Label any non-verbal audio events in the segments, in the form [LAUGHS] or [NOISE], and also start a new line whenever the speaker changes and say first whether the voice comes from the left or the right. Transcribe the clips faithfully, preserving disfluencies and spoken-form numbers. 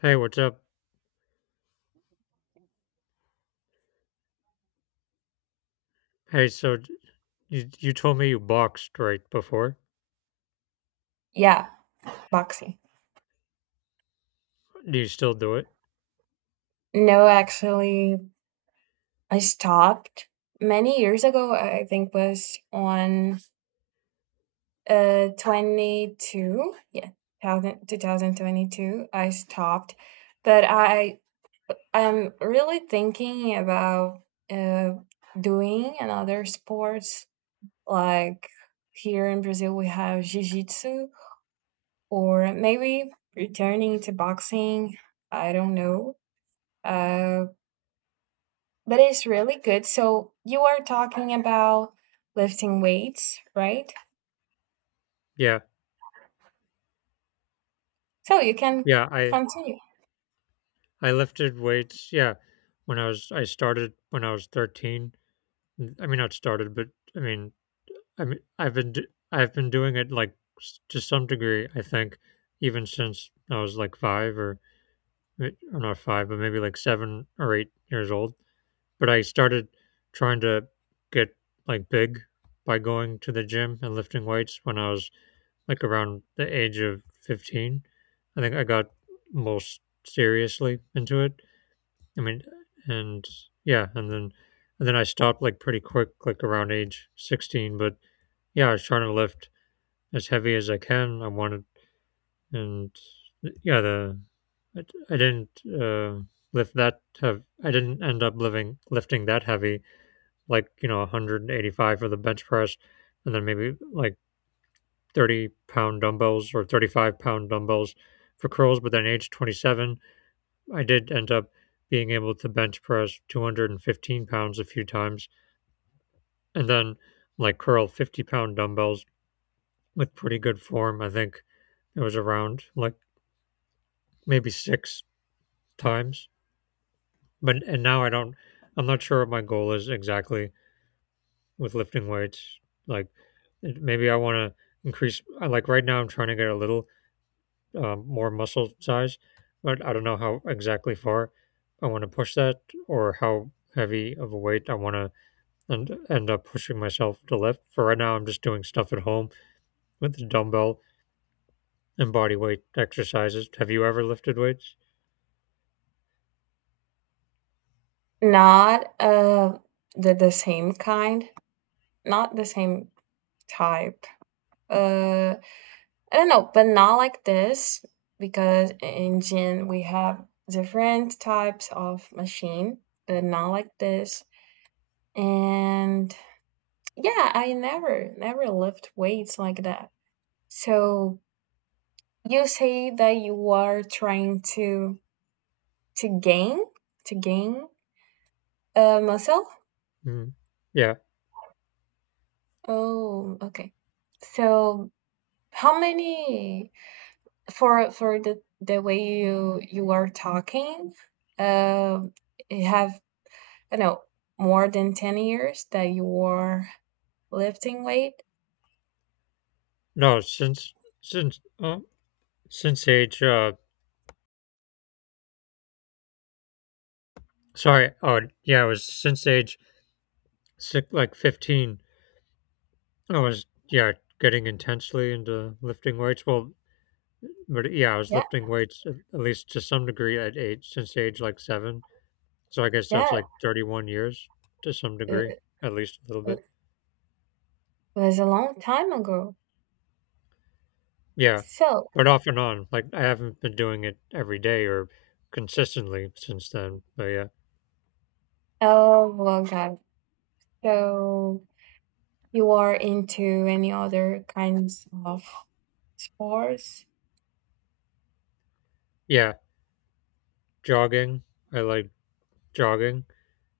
left: Hey, what's up? Hey, so d- you you told me you boxed right before.
right: Yeah, boxing.
left: Do you still do it?
right: No, actually, I stopped many years ago. I think was on uh twenty-two. Yeah, one thousand I stopped, but I am really thinking about uh doing another sports like here in Brazil we have jiu-jitsu or maybe returning to boxing. I don't know. Uh That is really good. So you are talking about lifting weights, right?
left: Yeah.
right: So you can
left: Yeah, I
right: continue.
left: I lifted weights. Yeah. When I was I started when I was thirteen. N- I mean, not started, but I mean, I mean I've been d- I've been doing it like s- to some degree, I think, even since I was like five, or or not five, but maybe like seven or eight years old. But I started trying to get like big by going to the gym and lifting weights when I was like around the age of fifteen. I think I got most seriously into it, I mean, and yeah, and then and then I stopped like pretty quick, like around age sixteen. But yeah, I was trying to lift as heavy as I can. I wanted, and yeah, the i, I didn't uh, lift that have I didn't end up living lifting that heavy, like, you know, one hundred eighty-five for the bench press, and then maybe like thirty pound dumbbells or thirty-five pound dumbbells for curls, but then age twenty-seven, I did end up being able to bench press two hundred fifteen pounds a few times, and then like curl fifty pound dumbbells with pretty good form. I think it was around like maybe six times. But and now, I don't, I'm not sure what my goal is exactly with lifting weights. Like, maybe I want to increase. Like, right now I'm trying to get a little uh, more muscle size, but I don't know how exactly far I want to push that, or how heavy of a weight I want to end, end up pushing myself to lift. For right now, I'm just doing stuff at home with the dumbbell and body weight exercises. Have you ever lifted weights?
right: Not uh the the same kind, not the same type. Uh I don't know, but not like this because in gym we have different types of machine, but not like this. And yeah, I never never lift weights like that. So you say that you are trying to to gain to gain uh, muscle.
left: Mm. Yeah.
right: Oh, okay, so how many, for for the the way you you are talking, uh you have, I don't know, more than ten years that you were lifting weight.
left: No, since since uh, since age uh sorry, oh yeah, it was since age six, like fifteen. I was, yeah, getting intensely into lifting weights. Well, but yeah, I was
right: Yeah,
left: lifting weights at at least to some degree at age since age like seven. So I guess that's
right: yeah,
left: like thirty-one years, to some degree,
right: it
left: at least a little bit.
right: it was a long time ago,
left: Yeah.
right: so...
left: But off and on. Like, I haven't been doing it every day or consistently since then. But yeah.
right: Oh well, god, so... you are into any other kinds of sports?
left: Yeah. Jogging. I like jogging.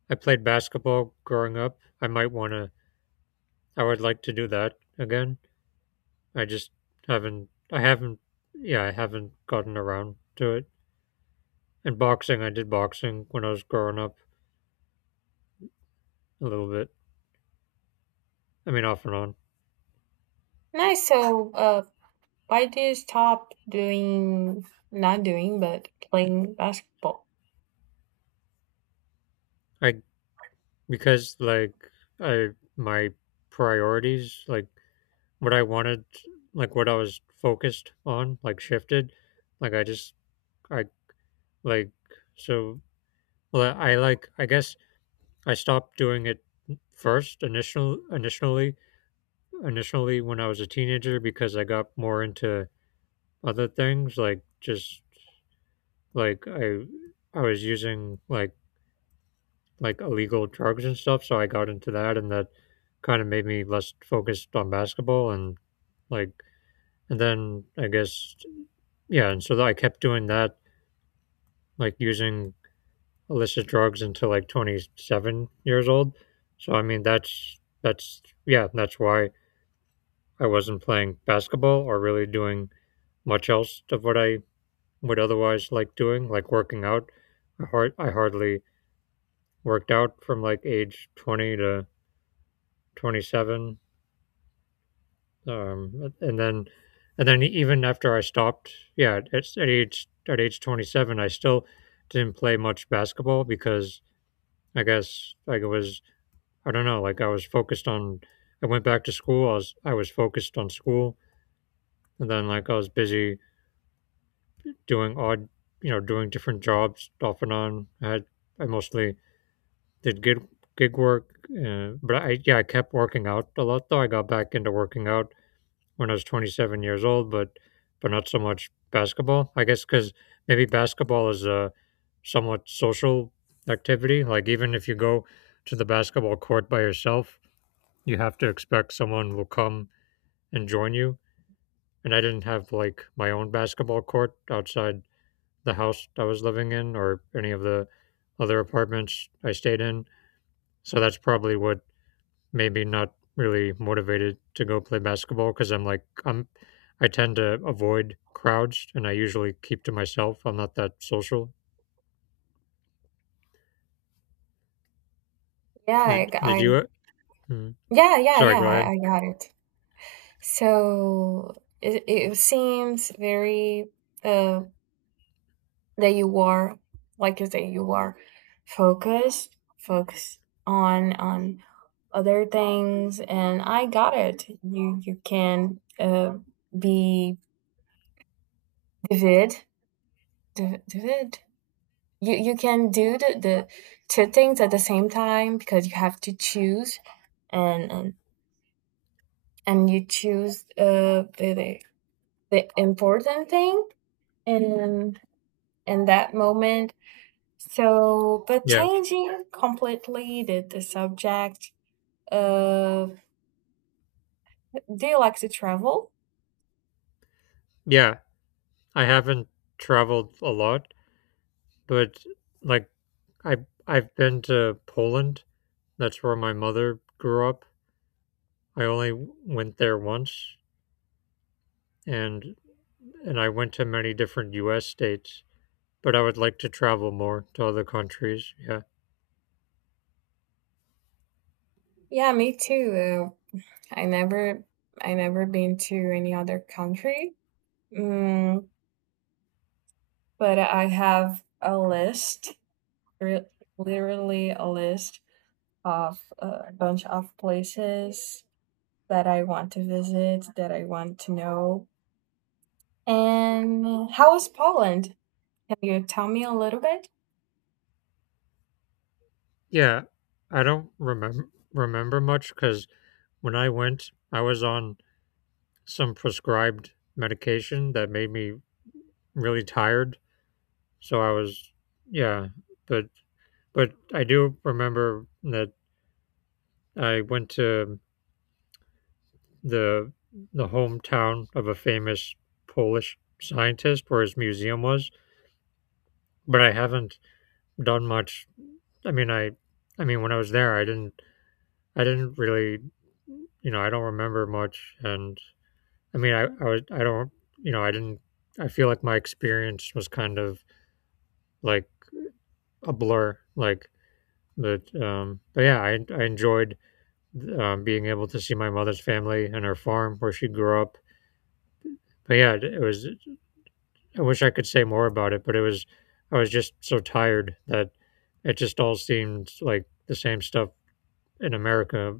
left: I played basketball growing up. I might want to, I would like to do that again. I just haven't, I haven't, yeah, I haven't gotten around to it. And boxing, I did boxing when I was growing up a little bit. I mean, off and on.
right: Nice. So, uh, why do you stop doing, not doing, but playing basketball?
left: I Because, like, I my priorities, like what I wanted, like what I was focused on, like, shifted. Like, I just I like so well I like, I guess I stopped doing it first, initial initially initially, when I was a teenager, because I got more into other things, like, just like I I was using, like, like illegal drugs and stuff, so I got into that, and that kind of made me less focused on basketball, and, like, and then I guess, yeah, and so I kept doing that, like using illicit drugs until like twenty-seven years old. So I mean, that's that's yeah, that's why I wasn't playing basketball or really doing much else of what I would otherwise like doing, like working out. I hard I hardly worked out from like age twenty to twenty-seven, um, and then, and then even after I stopped, yeah, at, at age at age twenty seven, I still didn't play much basketball, because I guess, like, it was, I don't know, like I was focused on, I went back to school, I was, I was focused on school, and then, like, I was busy doing odd, you know, doing different jobs off and on. I had, I mostly did gig gig work, uh, but I, yeah, I kept working out a lot, though. I got back into working out when I was twenty-seven years old, but but not so much basketball. I guess because maybe basketball is a somewhat social activity. Like, even if you go to the basketball court by yourself, you have to expect someone will come and join you. And I didn't have like my own basketball court outside the house I was living in, or any of the other apartments I stayed in. So that's probably what. Maybe not really motivated to go play basketball because I'm like I'm, I tend to avoid crowds, and I usually keep to myself. I'm not that social.
right: Yeah, I,
left: Did,
right: g-
left: did you? uh,
right: I-
left: mm,
right: yeah, yeah,
left: sorry,
right: yeah,
left: go
right: I,
left: ahead.
right: I got it. So it, it seems very, um, that you are, like you say, you are focused focused on on other things, and I got it. You you can, uh, be vivid, div- you you can do the, the two things at the same time because you have to choose, and and, and you choose, uh, the, the the important thing, and in that moment. So, but
left: Yeah,
right: changing completely the, the subject, uh, do you like to travel?
left: yeah. I haven't traveled a lot, but, like, I I've been to Poland. That's where my mother grew up. I only w- went there once, and and I went to many different U S states. But I would like to travel more to other countries. Yeah.
right: Yeah, me too. Uh, I never, I never been to any other country. Mm, but I have a list, re- literally a list of a bunch of places that I want to visit, that I want to know. And how is Poland? Can you tell me a little bit?
left: Yeah, I don't remember remember much, because when I went, I was on some prescribed medication that made me really tired. So I was, yeah, but but I do remember that I went to the the hometown of a famous Polish scientist where his museum was, but I haven't done much. I mean, I I mean, when I was there, I didn't I didn't really, you know, I don't remember much, and I mean, I, I, would- I don't, you know, I didn't, I feel like my experience was kind of like a blur, like, but, um, but yeah, I, I enjoyed, um, being able to see my mother's family and her farm where she grew up. But yeah, it it was, I wish I could say more about it, but it was, I was just so tired that it just all seemed like the same stuff in America,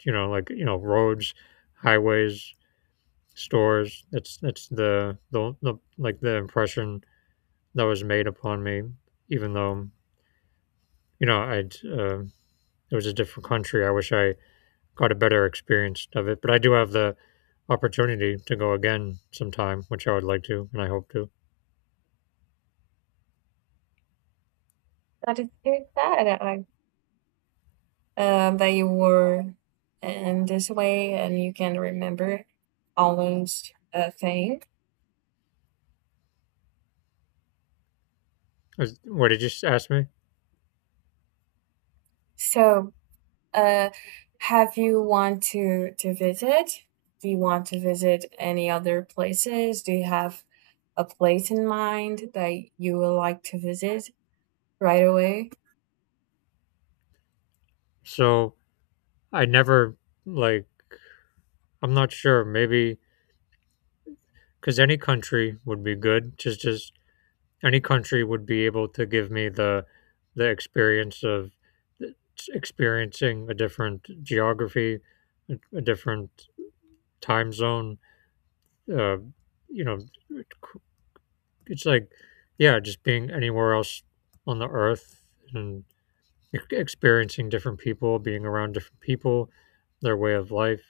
left: you know, like, you know, roads, highways, stores. That's, that's the, the, the, like, the impression that was made upon me, even though, you know, I'd, uh, it was a different country. I wish I got a better experience of it, but I do have the opportunity to go again sometime, which I would like to, and I hope to.
right: That is so sad. I, uh, that you were in this way and you can remember all those, uh, things.
left: Uh, What did you ask me?
right: So, uh, have you want to to visit? Do you want to visit any other places? Do you have a place in mind that you would like to visit right away?
left: So, I never, like, I'm not sure, maybe, because any country would be good. Just, just any country would be able to give me the, the experience of experiencing a different geography, a different time zone, uh, you know, it's like, yeah, just being anywhere else on the earth, and e- experiencing different people, being around different people, their way of life.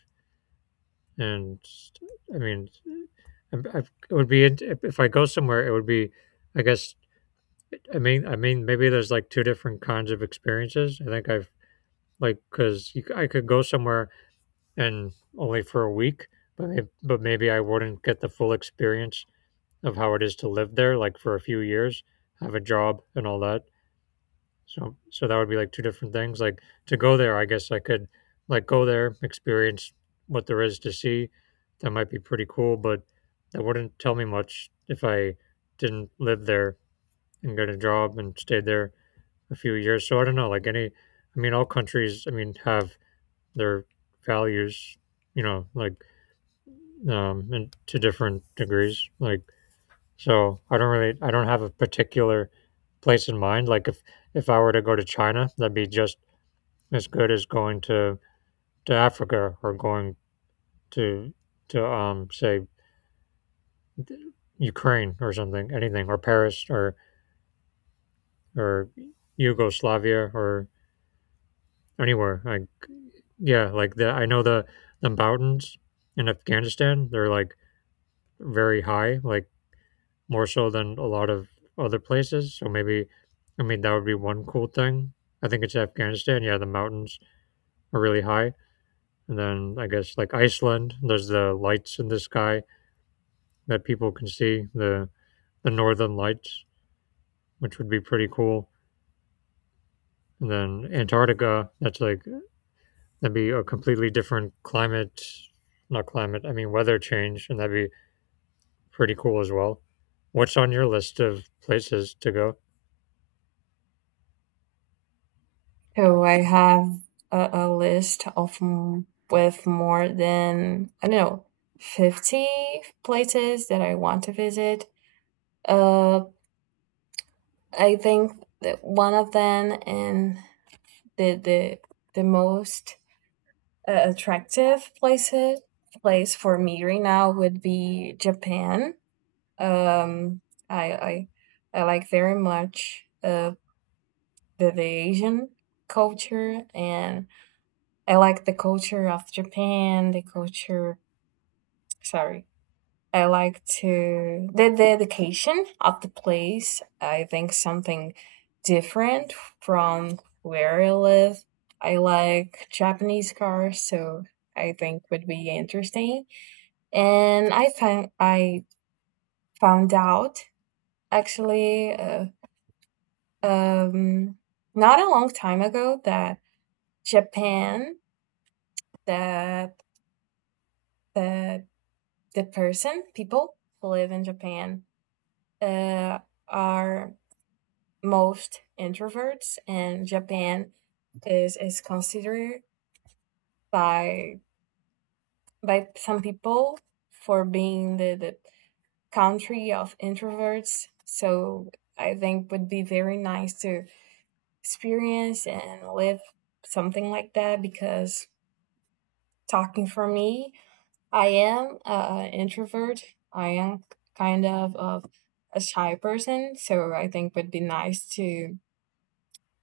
left: And I mean, I I it would be int- if if I go somewhere, it would be, I guess, I mean, I mean, maybe there's like two different kinds of experiences. I think I've, like, because I could go somewhere and only for a week, but maybe, but maybe I wouldn't get the full experience of how it is to live there, like for a few years, have a job and all that. So so that would be like two different things. Like, to go there, I guess I could, like, go there, experience what there is to see. That might be pretty cool, but that wouldn't tell me much if I didn't live there and get a job and stayed there a few years. So I don't know, like, any, I mean, all countries, I mean, have their values, you know, like, um and to different degrees. Like, so I don't really, I don't have a particular place in mind. Like, if if I were to go to China, that'd be just as good as going to to Africa, or going to to um say, Ukraine or something, anything, or Paris, or or Yugoslavia, or anywhere. Like, yeah, like, the I know the the mountains in Afghanistan. They're like very high, like more so than a lot of other places. So maybe, I mean, that would be one cool thing. I think it's Afghanistan. Yeah, the mountains are really high. And then I guess like Iceland, there's the lights in the sky that people can see, the, the northern lights, which would be pretty cool. And then Antarctica, that's like, that'd be a completely different climate, not climate, I mean, weather change. And that'd be pretty cool as well. What's on your list of places to go?
right: So I have a, a list of m- with more than, I don't know, fifty places that I want to visit. Uh, I think that one of them, and the the the most, uh, attractive places place for me right now would be Japan. Um, I I I like very much, uh, the, the Asian culture, and I like the culture of Japan. The culture, sorry, I like to the the dedication of the place. I think something different from where I live. I like Japanese cars, so I think would be interesting. And I found I found out actually, uh, um, not a long time ago that Japan, that that the person people who live in Japan, uh, are most introverts, and Japan is is considered by by some people for being the, the country of introverts. So I think would be very nice to experience and live something like that because, talking for me, I am an introvert. I am kind of, of a shy person, so I think would be nice to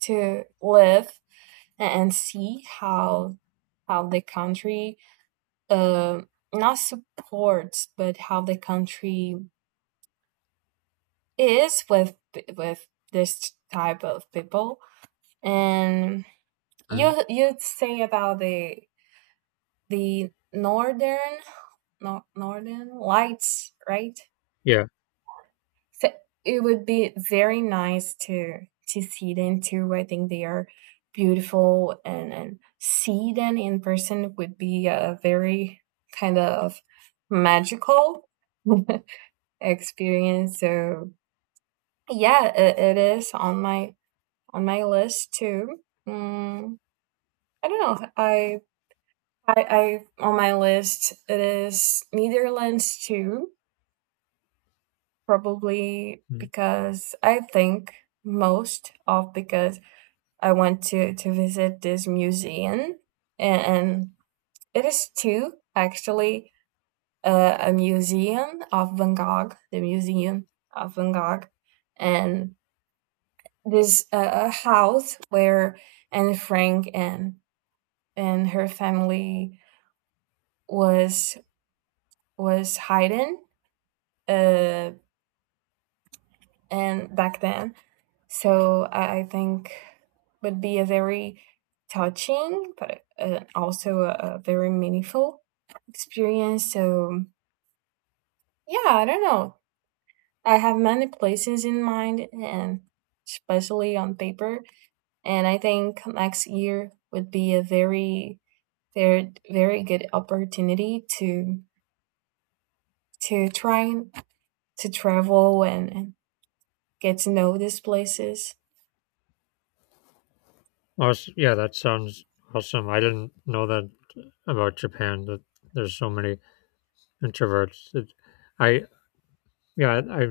right: to live and see how how the country, uh, not supports but how the country is with with this type of people, and
left: Mm,
right: you you'd say about the the northern, no, northern lights, right?
left: yeah.
right: So it would be very nice to to see them too. I think they are beautiful, and and see them in person would be a very kind of magical [LAUGHS] experience. So yeah, it, it is on my on my list too. Mm, I don't know. I, I I on my list, it is Netherlands too, probably because I think most of because I went to to visit this museum, and, and it is two actually, uh, a museum of Van Gogh, the museum of Van Gogh, and this, uh, a house where Anne Frank and and her family was was hiding, uh, and back then. So I, I think would be a very touching, but, uh, also a, a very meaningful experience. So yeah, I don't know. I have many places in mind, and especially on paper. And I think next year would be a very, very, very good opportunity to to try and- to travel and, and get to know these places.
left: Oh, yeah, that sounds awesome. I didn't know that about Japan, that there's so many introverts. It, I, yeah, I,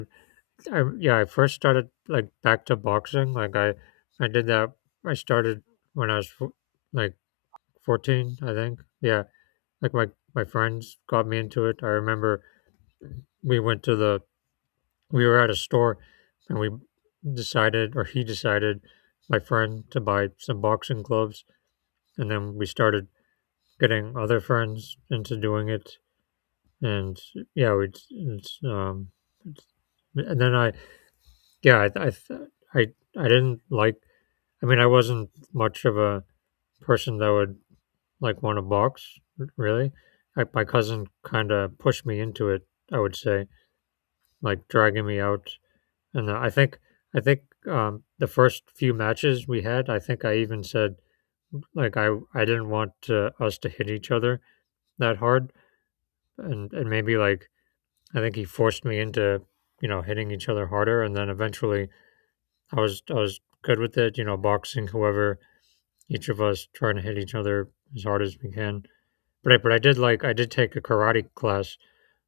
left: I yeah, I first started, like, back to boxing. Like, I I did that. I started when I was fo- like fourteen, I think. Yeah, like, my my friends got me into it. I remember we went to the we were at a store, and we decided, or he decided, my friend, to buy some boxing gloves, and then we started getting other friends into doing it, and, yeah, we it's um, it's, and then I yeah, I I I I didn't like. I mean, I wasn't much of a person that would like want to box really. I, my cousin kind of pushed me into it. I would say like dragging me out, and I think I think um, the first few matches we had, I think I even said like I I didn't want uh us to hit each other that hard, and and maybe like I think he forced me into you know hitting each other harder, and then eventually I was I was good with it. You know, boxing, whoever, each of us trying to hit each other as hard as we can. But I, but I did like I did take a karate class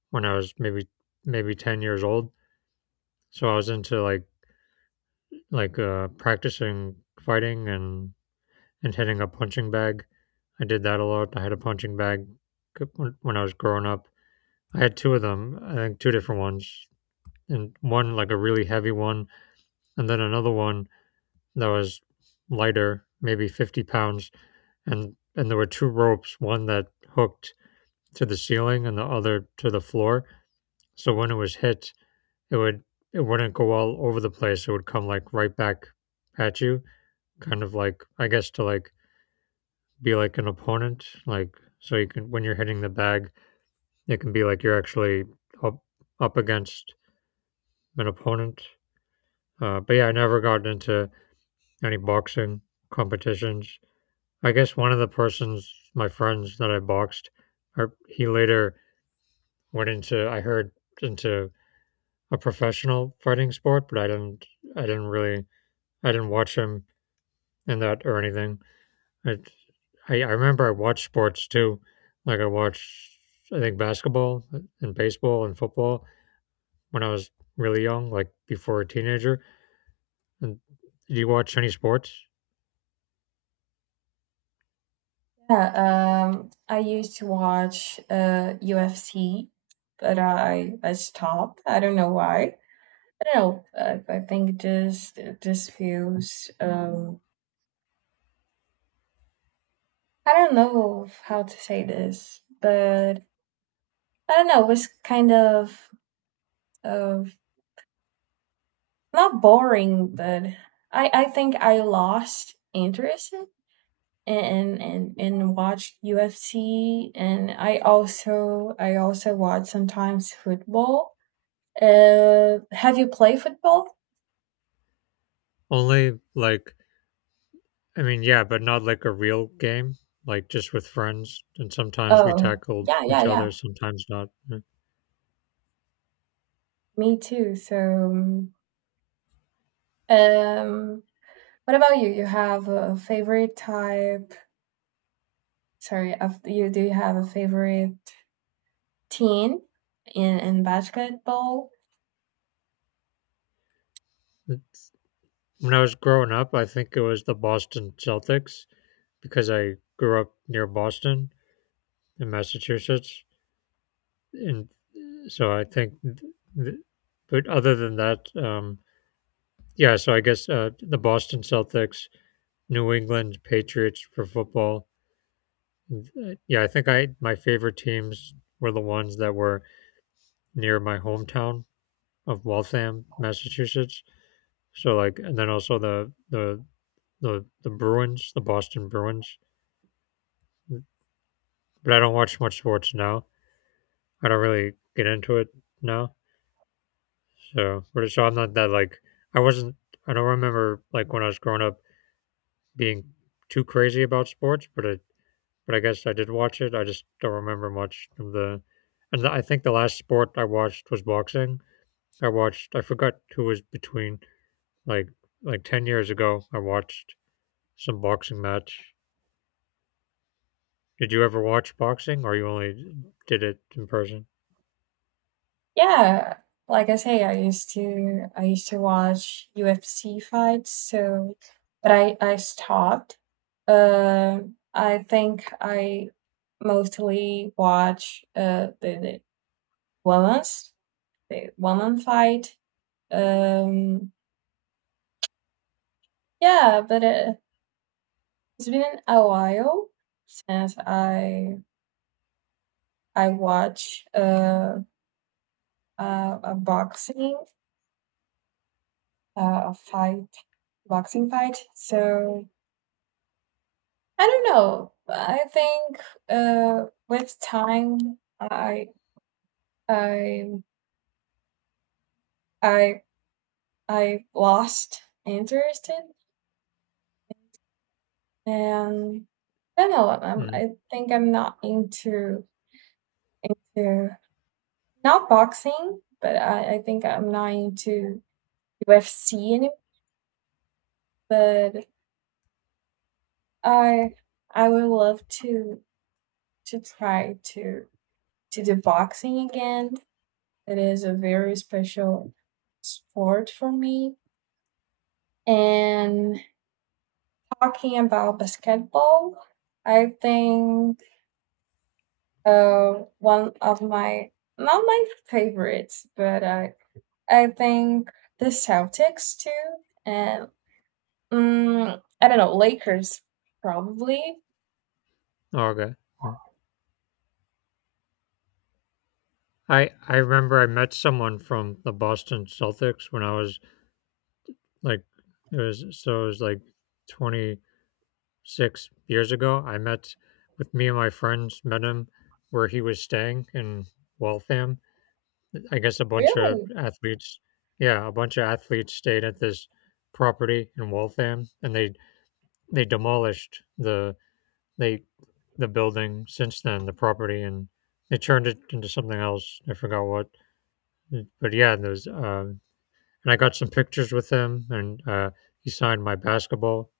left: when I was maybe maybe ten years old, so I was into like like uh, practicing fighting and and hitting a punching bag. I did that a lot. I had a punching bag when when I was growing up. I had two of them. I think two different ones, and one like a really heavy one and then another one that was lighter, maybe fifty pounds, and and there were two ropes, one that hooked to the ceiling and the other to the floor. So when it was hit, it would it wouldn't go all over the place. It would come like right back at you, kind of like I guess to like be like an opponent, like so you can when you're hitting the bag, it can be like you're actually up up against an opponent. Uh, but yeah, I never got into any boxing competitions. I guess one of the persons, my friends that I boxed, or he later went into, I heard, into a professional fighting sport, but I didn't, I didn't really, I didn't watch him in that or anything. I, I, I remember I watched sports too. Like I watched, I think basketball and baseball and football when I was really young, like before a teenager. And do you watch any sports?
right: Yeah, um, I used to watch, uh, U F C, but I I stopped. I don't know why. I don't know. I, I think it just it just feels. Um, I don't know of how to say this, but I don't know. It was kind of of not boring, but I I think I lost interest in in in watch U F C, and I also I also watch sometimes football. Uh, have you played football?
left: Only like I mean, yeah, but not like a real game, like just with friends. And sometimes we
right: Oh,
left: tackled
right: yeah, yeah,
left: each
right: yeah.
left: other, sometimes not.
right: Me too. So, um, what about you? You have a favorite type? Sorry, of you, do you have a favorite team in in basketball?
left: When I was growing up, I think it was the Boston Celtics because I grew up near Boston in Massachusetts. And so I think, th- but other than that, um, yeah, so I guess uh, the Boston Celtics, New England Patriots for football. Uh, Yeah, I think I my favorite teams were the ones that were near my hometown of Waltham, Massachusetts. So like, and then also the the the the Bruins, the Boston Bruins. But I don't watch much sports now. I don't really get into it now. So, but so I'm not that like I wasn't. I don't remember like when I was growing up being too crazy about sports, but I but I guess I did watch it. I just don't remember much of the. And I think the last sport I watched was boxing. I watched. I forgot who was between like like ten years ago. I watched some boxing match. Did you ever watch boxing, or you only did it in person?
right: Yeah, like I say, I used to I used to watch U F C fights. So, but I I stopped. Um, I think I mostly watch, uh the, the women's, the woman fight. Um, yeah, but, uh, it's been a while since I I watch, uh, uh, a boxing, uh, a fight, boxing fight. So I don't know. I think, uh, with time I I I I lost interest in, and I don't know. I'm,
left: Mm.
right: I think I'm not into to, not boxing, but I, I think I'm not into U F C anymore. But I I would love to to try to to do boxing again. It is a very special sport for me. And talking about basketball, I think, uh, one of my, not my favorites, but I I think the Celtics too. And Mm, I don't know, Lakers probably.
left: Oh, okay. Mm. I I remember I met someone from the Boston Celtics when I was like it was so it was like twenty-six years ago. I met with me and my friends met him where he was staying in Waltham. I guess a bunch of
right: Really?
left: athletes, yeah, a bunch of athletes stayed at this property in Waltham, and they they demolished the they the building since then, the property, and they turned it into something else. I forgot what, but yeah, those. Um, and I got some pictures with him, and uh, he signed my basketball,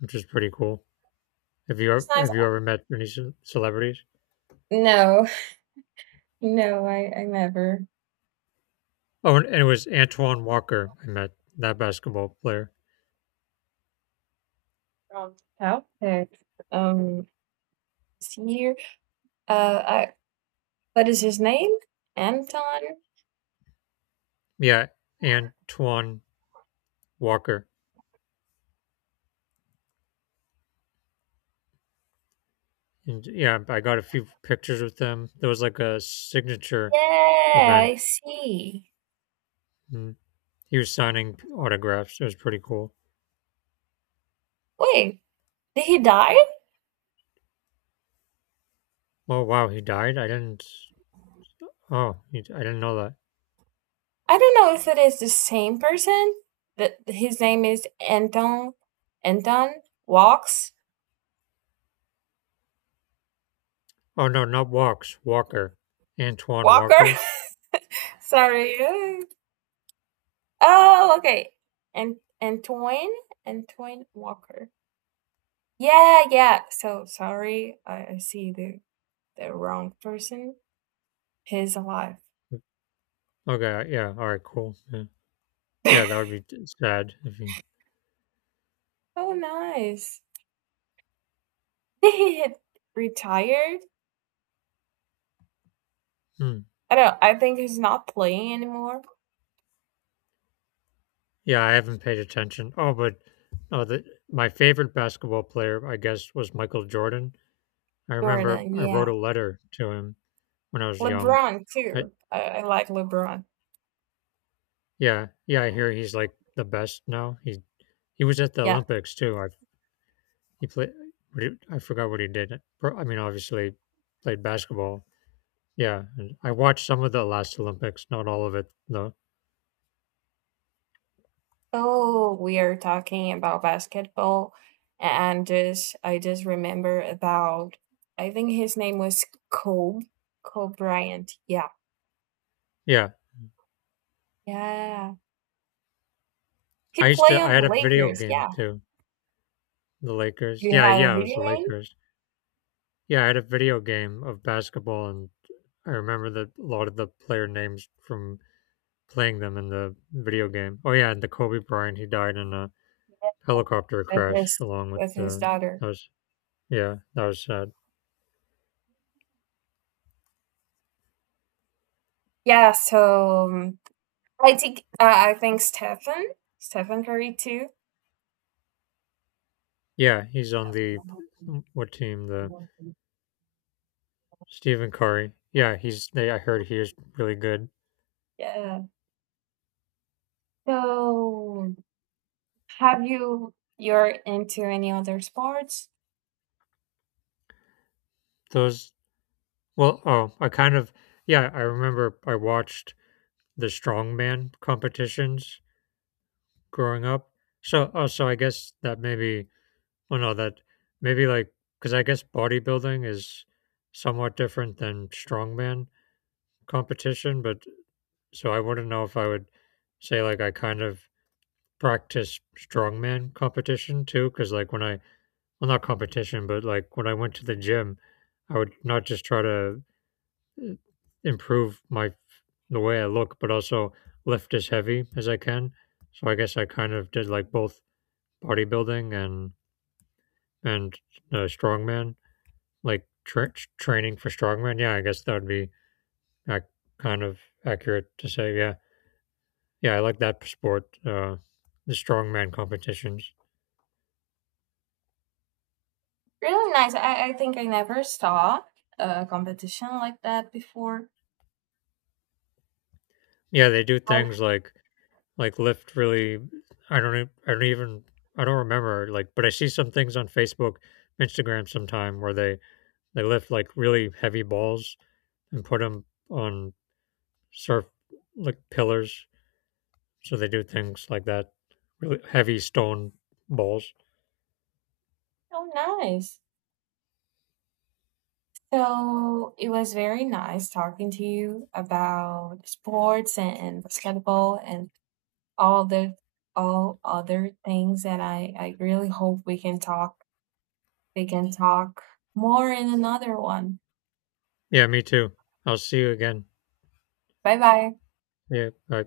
left: which was pretty cool. Have you
right: That's
left: ever,
right: nice.
left: have you ever met any ce- celebrities?
right: No, [LAUGHS] no, I I never.
left: Oh, and, and it was Antoine Walker. I met that basketball player.
right: From Celtics. Um, this year, uh, I, what is his name? Anton?
left: Yeah, Antoine Walker. And yeah, I got a few pictures with him. There was like a signature
right: Yeah,
left: event.
right: I see.
left: And he was signing autographs. It was pretty cool.
right: Wait, did he die?
left: Oh wow, he died. I didn't. Oh, he, I didn't know that.
right: I don't know if it is the same person. That his name is Anton. Anton Walks
left: Oh no, not Walks. Walker, Antoine
right: Walker.
left: Walker.
right: [LAUGHS] Sorry. Oh, okay. And Antoine, Antoine Walker. Yeah, yeah. So sorry, I, I see the the wrong person. He's alive.
left: Okay, yeah. All right, cool. Yeah, yeah
right: [LAUGHS]
left: that would be t- sad if he.
right: Oh, nice. [LAUGHS] He had retired.
left: Hmm.
right: I don't. I think he's not playing anymore.
left: Yeah, I haven't paid attention. Oh, but oh, the, my favorite basketball player, I guess, was Michael Jordan. I remember
right: Jordan.
left: I wrote
right: Yeah.
left: a letter to him when I was young.
right: LeBron
left: I,
right: too. I, I like LeBron.
left: yeah, yeah. I hear he's like the best now. He he was at the
right: Yeah.
left: Olympics too. I He played. What he, I forgot what he did. Pro- I mean, obviously, played basketball. Yeah, and I watched some of the last Olympics, not all of it though.
right: Oh, we are talking about basketball, and just I just remember about, I think his name was Kobe, Kobe Bryant. Yeah,
left: Yeah,
right: yeah, he
left: I used
right: played
left: to. I
right: on
left: had
right: the
left: a video
right: Lakers.
left: game
right: Yeah,
left: too. The Lakers.
right: do you
left: Yeah,
right: have a
left: yeah, it was
right: video
left: the
right: game?
left: Lakers. Yeah, I had a video game of basketball, and I remember that a lot of the player names from playing them in the video game. Oh yeah, and the Kobe Bryant, he died in a
right: Yeah,
left: helicopter
right: with
left: crash
right: his
left: along with
right: with his
left: the.
right: daughter.
left: That was yeah, that was sad.
right: Yeah, so um, I think, uh, I think Stefan, Stefan Curry too.
left: Yeah, he's on the what team? The Stephen Curry. Yeah, he's. They, I heard he is really good.
right: Yeah. So have you you're into any other sports?
left: Those. Well, oh, I kind of. Yeah, I remember I watched the strongman competitions growing up. So, oh, so I guess that maybe. Well, no, that maybe like because I guess bodybuilding is somewhat different than strongman competition. But so I wouldn't know if I would say like I kind of practice strongman competition too, because like when I well, not competition, but like when I went to the gym, I would not just try to uh, improve my the way I look, but also lift as heavy as I can. So I guess I kind of did like both bodybuilding and and uh, strongman, like tra- training for strongman. Yeah, I guess that would be ac- kind of accurate to say. Yeah, yeah, I like that sport, uh, the strongman competitions.
right: Really nice. I, I think I never saw a competition like that before.
left: Yeah, they do
right: Oh,
left: things like Like Lyft really, I don't, e- I don't even, I don't remember. Like, but I see some things on Facebook, Instagram, sometime where they they lift like really heavy balls and put them on surf like pillars. So they do things like that, really heavy stone balls.
right: so nice. So it was very nice talking to you about sports and, and basketball and all the all other things that I, I really hope we can talk We can talk more in another one.
left: Yeah, me too. I'll see you again.
right: Bye bye.
left: Yeah, bye.